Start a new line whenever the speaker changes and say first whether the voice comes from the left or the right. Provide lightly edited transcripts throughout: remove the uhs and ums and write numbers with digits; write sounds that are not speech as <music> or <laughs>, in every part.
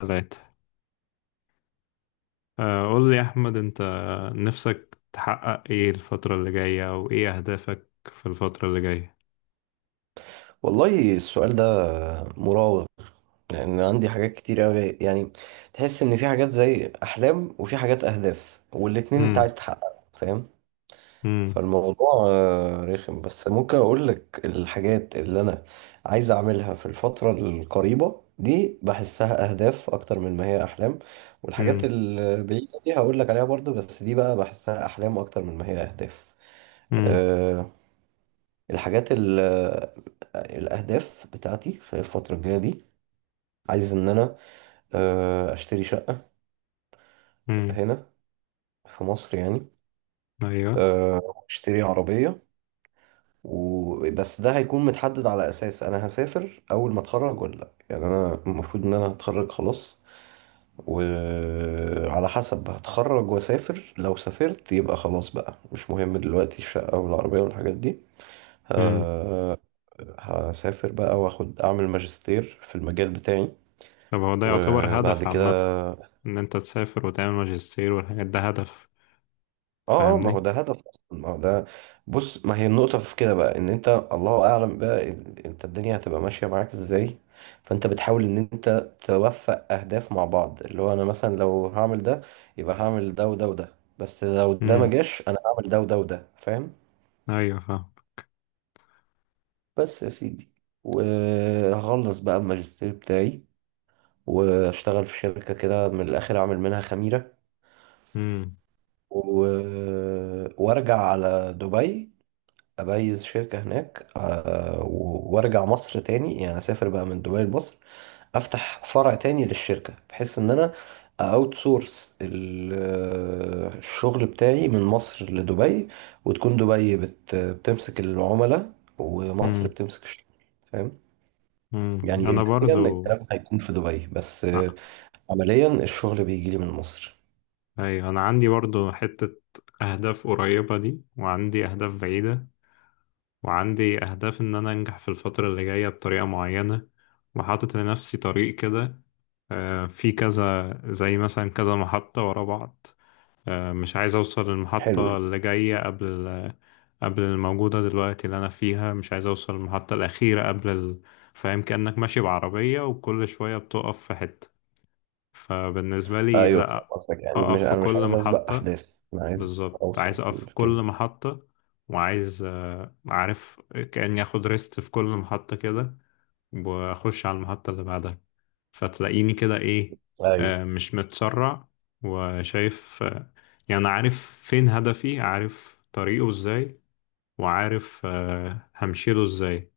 left: ثلاثة. قول لي يا أحمد، أنت نفسك تحقق إيه الفترة اللي جاية، أو إيه أهدافك في الفترة اللي جاية؟
right: والله السؤال ده مراوغ. لان عندي حاجات كتير أوي، يعني تحس ان في حاجات زي احلام وفي حاجات اهداف والاتنين انت
left: مم.
right: عايز تحققها، فاهم.
left: مم.
right: فالموضوع رخم، بس ممكن اقول لك الحاجات اللي انا عايز اعملها في الفترة القريبة دي بحسها اهداف اكتر من ما هي احلام، والحاجات
left: مم.
right: البعيدة دي هقول لك عليها برضو، بس دي بقى بحسها احلام اكتر من ما هي اهداف.
left: مم.
right: آه، الحاجات ال الأهداف بتاعتي في الفترة الجاية دي، عايز إن أنا أشتري شقة
left: مم.
right: هنا في مصر يعني.
left: أيوه.
right: أشتري عربية وبس. ده هيكون متحدد على أساس أنا هسافر أول ما أتخرج ولا لأ. يعني أنا المفروض إن أنا هتخرج خلاص، وعلى حسب هتخرج وأسافر. لو سافرت يبقى خلاص بقى مش مهم دلوقتي الشقة والعربية والحاجات دي.
left: مم.
right: آه، هسافر بقى واخد اعمل ماجستير في المجال بتاعي
left: طب هو ده يعتبر
right: وبعد
left: هدف عامة،
right: كده.
left: إن أنت تسافر وتعمل ماجستير والحاجات ده هدف،
right: اه، ما هو
left: فاهمني؟
right: ده هدف اصلا، ما هو ده. بص، ما هي النقطة في كده بقى، ان انت الله اعلم بقى انت الدنيا هتبقى ماشية معاك ازاي. فانت بتحاول ان انت توفق اهداف مع بعض، اللي هو انا مثلا لو هعمل ده يبقى هعمل ده وده وده، بس لو ده ما
left: مم.
right: جاش انا هعمل ده وده وده، فاهم.
left: أيوه فاهم.
right: بس يا سيدي، وهخلص بقى الماجستير بتاعي واشتغل في شركة كده، من الاخر اعمل منها خميرة
left: مم.
right: و... وارجع على دبي، أبيز شركة هناك. وأرجع مصر تاني، يعني أسافر بقى من دبي لمصر، أفتح فرع تاني للشركة، بحيث إن أنا أوت سورس الشغل بتاعي من مصر لدبي، وتكون دبي بتمسك العملاء ومصر
left: مم.
right: بتمسك الشغل، فاهم.
left: مم.
right: يعني
left: أنا
right: إداريا
left: برضو
right: الكلام هيكون في دبي، بس
left: آه،
right: عمليا الشغل بيجي لي من مصر.
left: أيوه، أنا عندي برضو حتة أهداف قريبة دي، وعندي أهداف بعيدة، وعندي أهداف إن أنا أنجح في الفترة اللي جاية بطريقة معينة، وحاطط لنفسي طريق كده. في كذا، زي مثلا كذا محطة ورا بعض. مش عايز أوصل
right: حلو
left: للمحطة
right: ده.
left: اللي جاية قبل قبل الموجودة دلوقتي اللي أنا فيها، مش عايز أوصل للمحطة الأخيرة قبل. فاهم، كأنك ماشي بعربية وكل شوية بتقف في حتة. فبالنسبة لي،
right: ايوه، فاهم
left: لأ.
right: قصدك. يعني مش،
left: أقف في
right: انا مش
left: كل
right: عايز اسبق
left: محطة.
right: احداث، انا عايز
left: بالظبط، عايز
right: اوصل
left: اقف في كل
right: كده.
left: محطة. وعايز عارف، كأني اخد ريست في كل محطة كده، واخش على المحطة اللي بعدها. فتلاقيني كده ايه،
right: ايوه.
left: مش متسرع، وشايف، يعني عارف فين هدفي، عارف طريقه ازاي، وعارف همشيله ازاي.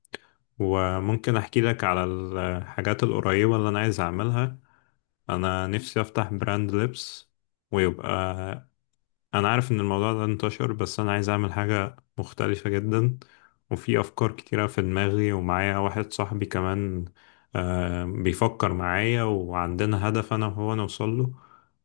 left: وممكن احكي لك على الحاجات القريبة اللي انا عايز اعملها. انا نفسي افتح براند لبس، ويبقى انا عارف ان الموضوع ده انتشر، بس انا عايز اعمل حاجة مختلفة جدا. وفي افكار كتيرة في دماغي، ومعايا واحد صاحبي كمان بيفكر معايا، وعندنا هدف انا وهو نوصل له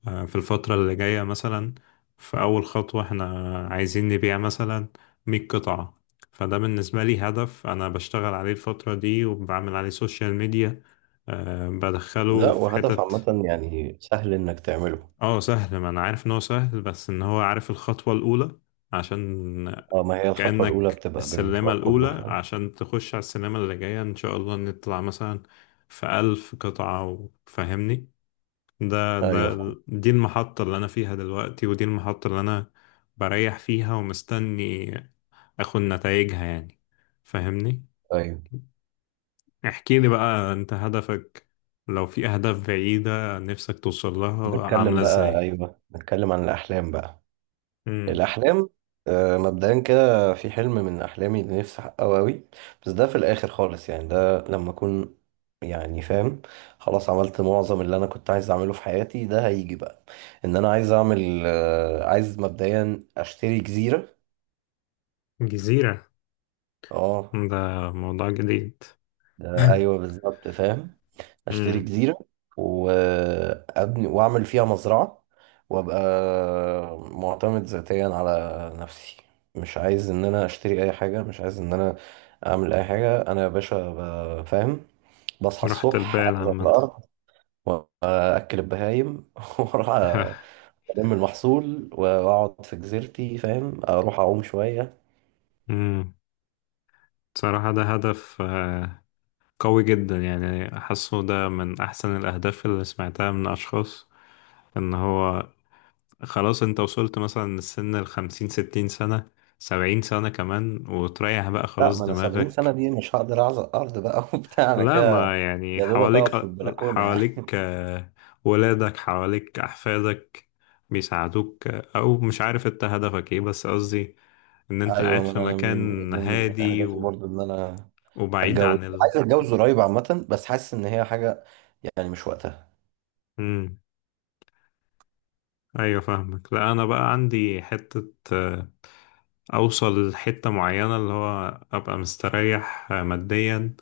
left: في الفترة اللي جاية. مثلا في اول خطوة احنا عايزين نبيع مثلا 100 قطعة. فده بالنسبة لي هدف انا بشتغل عليه الفترة دي، وبعمل عليه سوشيال ميديا.
right: لا،
left: بدخله في
right: وهدف
left: حتت.
right: عامة يعني سهل إنك تعمله.
left: اه سهل، ما انا عارف ان هو سهل، بس ان هو عارف الخطوة الاولى، عشان
right: اه، ما هي الخطوة الأولى
left: كأنك
right: بتبقى
left: السلمة
right: بالمشروع
left: الاولى
right: كله، فاهم.
left: عشان تخش على السلمة اللي جاية، ان شاء الله نطلع مثلا في 1000 قطعة. وفهمني، ده
right: أيوه،
left: ده
right: فاهم.
left: دي المحطة اللي انا فيها دلوقتي، ودي المحطة اللي انا بريح فيها ومستني اخد نتائجها يعني. فهمني،
right: أيوه.
left: احكي لي بقى انت هدفك، لو في اهداف بعيدة نفسك توصل لها عاملة ازاي.
right: نتكلم عن الأحلام بقى.
left: امم.
right: الأحلام، مبدئيا كده في حلم من أحلامي اللي نفسي أحققه أوي، بس ده في الآخر خالص، يعني ده لما أكون، يعني فاهم، خلاص عملت معظم اللي أنا كنت عايز أعمله في حياتي، ده هيجي بقى. إن أنا عايز أعمل، عايز مبدئيا أشتري جزيرة.
left: جزيرة.
right: اه،
left: ده موضوع جديد.
right: ده ايوه
left: <laughs>
right: بالظبط، فاهم. اشتري
left: امم.
right: جزيره وابني واعمل فيها مزرعه، وابقى معتمد ذاتيا على نفسي. مش عايز ان انا اشتري اي حاجه، مش عايز ان انا اعمل اي حاجه. انا يا باشا، فاهم، بصحى
left: رحت
right: الصبح
left: البال
right: انزل
left: عامة.
right: الارض واكل البهايم <laughs> واروح
left: <laughs>
right: الم المحصول واقعد في جزيرتي، فاهم، اروح اعوم شويه.
left: امم. صراحة ده هدف قوي جدا، يعني حاسه ده من أحسن الأهداف اللي سمعتها من أشخاص. إن هو خلاص، أنت وصلت مثلا للسن 50، 60 سنة، 70 سنة كمان، وتريح بقى
right: لا،
left: خلاص
right: ما انا 70 سنه
left: دماغك.
right: دي مش هقدر اعزق ارض بقى <laughs> وبتاع، انا
left: لا،
right: كده
left: ما يعني
right: يا دوبك
left: حواليك،
right: اقف في البلكونه يعني.
left: حواليك ولادك، حواليك أحفادك بيساعدوك، أو مش عارف أنت هدفك إيه، بس قصدي إن أنت
right: ايوه،
left: قاعد
right: ما
left: في
right: انا من
left: مكان
right: من من
left: هادي
right: اهدافي برضو ان انا
left: وبعيد
right: اتجوز،
left: عن ال.
right: عايز اتجوز قريب عامه، بس حاسس ان هي حاجه يعني مش وقتها.
left: مم. أيوة فاهمك. لا، أنا بقى عندي حتة، أوصل لحتة معينة، اللي هو أبقى مستريح ماديا،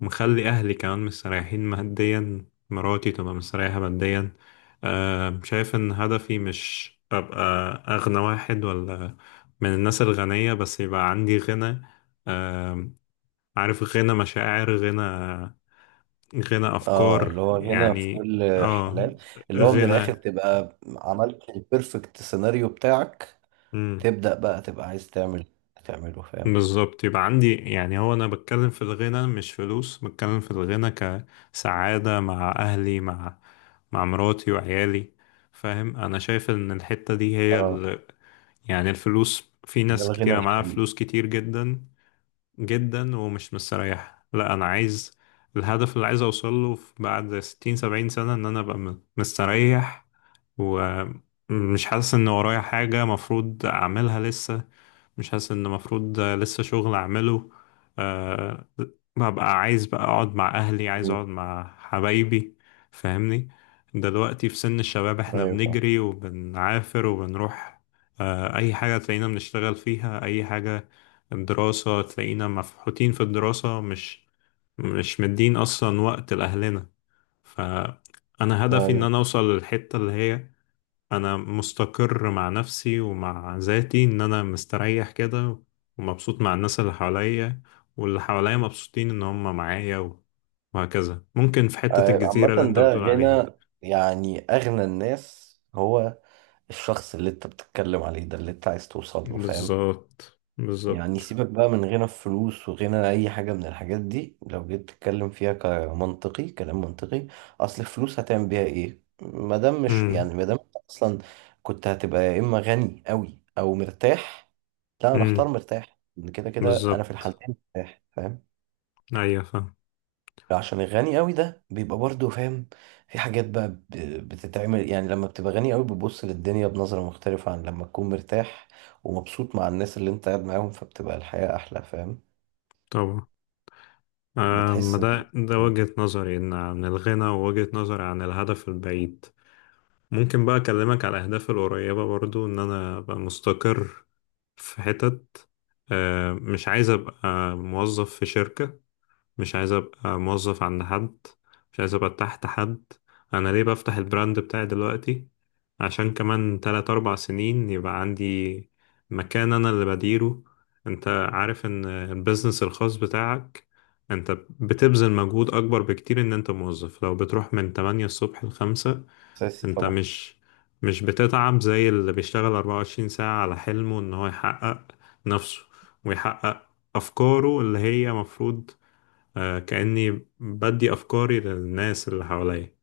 left: مخلي أهلي كمان مستريحين ماديا، مراتي تبقى مستريحة ماديا. شايف إن هدفي مش أبقى أغنى واحد، ولا من الناس الغنية، بس يبقى عندي غنى. آه، عارف، غنى مشاعر، غنى، غنى
right: اه، اللي
left: أفكار
right: هو هنا في
left: يعني.
right: كل
left: اه
right: حلال، اللي هو من الاخر
left: غنى.
right: تبقى عملت البيرفكت سيناريو بتاعك، تبدا بقى تبقى عايز تعمل تعمله، فاهم.
left: بالظبط، يبقى عندي. يعني هو انا بتكلم في الغنى مش فلوس، بتكلم في الغنى كسعادة مع اهلي، مع مراتي وعيالي. فاهم، انا شايف ان الحتة دي هي
right: اه،
left: ال... يعني الفلوس، في
right: ده
left: ناس
right: الغنى
left: كتيرة معاها
right: الحقيقي.
left: فلوس كتير جدا جدا ومش مستريحة. لا انا عايز الهدف اللي عايز اوصل له بعد 60 70 سنة، ان انا ابقى مستريح، ومش حاسس ان ورايا حاجة مفروض اعملها لسه، مش حاسس ان المفروض لسه شغل اعمله. أه، ببقى عايز بقى اقعد مع اهلي، عايز
right: مم.
left: اقعد مع حبايبي. فاهمني، دلوقتي في سن الشباب، احنا
right: ايوه فاهم.
left: بنجري وبنعافر وبنروح. أه اي حاجة تلاقينا بنشتغل فيها، اي حاجة. الدراسة تلاقينا مفحوطين في الدراسة، مش مدين اصلا وقت لاهلنا. فانا هدفي ان
right: ايوه،
left: انا اوصل للحتة اللي هي انا مستقر مع نفسي ومع ذاتي، ان انا مستريح كده، ومبسوط مع الناس اللي حواليا، واللي حواليا مبسوطين ان هم معايا وهكذا. ممكن في حتة
right: عامه
left: الجزيرة اللي انت
right: ده
left: بتقول عليها دي.
right: غنى. يعني اغنى الناس هو الشخص اللي انت بتتكلم عليه ده، اللي انت عايز توصل له، فاهم.
left: بالظبط
right: يعني
left: بالظبط.
right: سيبك بقى من غنى الفلوس وغنى اي حاجة من الحاجات دي، لو جيت تتكلم فيها كمنطقي كلام منطقي. اصل الفلوس هتعمل بيها ايه ما دام مش،
left: امم
right: يعني ما دام انت اصلا كنت هتبقى يا اما غني قوي او مرتاح، لا انا اختار
left: امم.
right: مرتاح، ان كده كده انا في
left: بالظبط.
right: الحالتين مرتاح، فاهم.
left: ايوه فاهم.
right: عشان الغني قوي ده بيبقى برضه، فاهم، في حاجات بقى بتتعمل. يعني لما بتبقى غني قوي بتبص للدنيا بنظرة مختلفة عن لما تكون مرتاح ومبسوط مع الناس اللي انت قاعد معاهم، فبتبقى الحياة احلى، فاهم.
left: طبعا، آه ما
right: بتحس ان
left: ده وجهة نظري، ان عن الغنى، ووجهة نظري عن الهدف البعيد. ممكن بقى أكلمك على أهدافي القريبة برضو، إن أنا أبقى مستقر في حتت. مش عايز أبقى موظف في شركة، مش عايز أبقى موظف عند حد، مش عايز أبقى تحت حد. أنا ليه بفتح البراند بتاعي دلوقتي؟ عشان كمان تلات أربع سنين يبقى عندي مكان أنا اللي بديره. أنت عارف إن البيزنس الخاص بتاعك، أنت بتبذل مجهود أكبر بكتير إن أنت موظف. لو بتروح من 8 الصبح لخمسة،
right: اساسي
left: انت
right: طبعا.
left: مش بتتعب زي اللي بيشتغل 24 ساعة على حلمه، ان هو يحقق نفسه، ويحقق افكاره اللي هي مفروض. كأني بدي افكاري للناس اللي حواليا.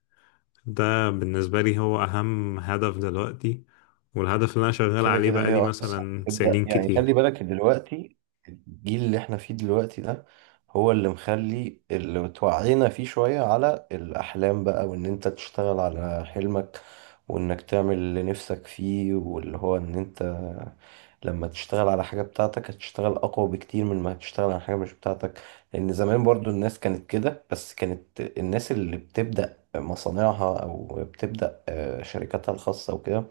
left: ده بالنسبة لي هو اهم هدف دلوقتي، والهدف اللي انا شغال
right: كده
left: عليه
right: كده هي
left: بقالي
right: اصلا
left: مثلا
right: بتبدا.
left: سنين
right: يعني خلي
left: كتير.
right: بالك إن دلوقتي الجيل اللي احنا فيه دلوقتي ده هو اللي مخلي اللي توعينا فيه شويه على الاحلام بقى، وان انت تشتغل على حلمك، وانك تعمل اللي نفسك فيه، واللي هو ان انت لما تشتغل على حاجه بتاعتك هتشتغل اقوى بكتير من ما هتشتغل على حاجه مش بتاعتك. لان زمان برضو الناس كانت كده، بس كانت الناس اللي بتبدا مصانعها او بتبدا شركاتها الخاصه وكده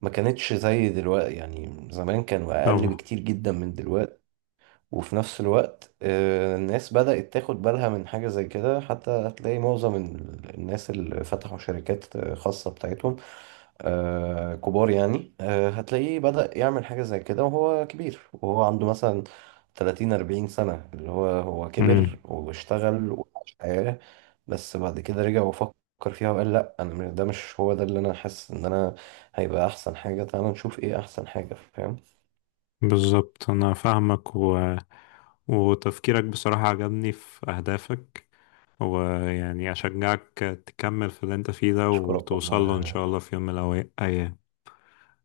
right: ما كانتش زي دلوقتي. يعني زمان كانوا أقل
left: طبعا.
right: بكتير جدا من دلوقتي. وفي نفس الوقت الناس بدأت تاخد بالها من حاجة زي كده. حتى هتلاقي معظم الناس اللي فتحوا شركات خاصة بتاعتهم، آه كبار يعني. آه، هتلاقيه بدأ يعمل حاجة زي كده وهو كبير، وهو عنده مثلا 30 40 سنة، اللي هو
left: امم.
right: كبر واشتغل وعاش حياة، بس بعد كده رجع وفكر فيها وقال لا، انا ده مش هو ده اللي انا حاسس ان انا هيبقى احسن حاجة. تعالى نشوف ايه احسن حاجة، فاهم.
left: بالظبط انا فاهمك، وتفكيرك بصراحة عجبني في أهدافك، ويعني أشجعك تكمل في اللي أنت فيه ده،
right: اشكرك
left: وتوصل
right: والله،
left: له إن
right: ان
left: شاء الله في يوم من الأيام.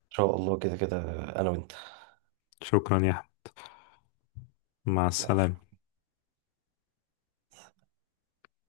right: شاء الله، كده كده انا وانت.
left: شكرا يا أحمد، مع السلامة.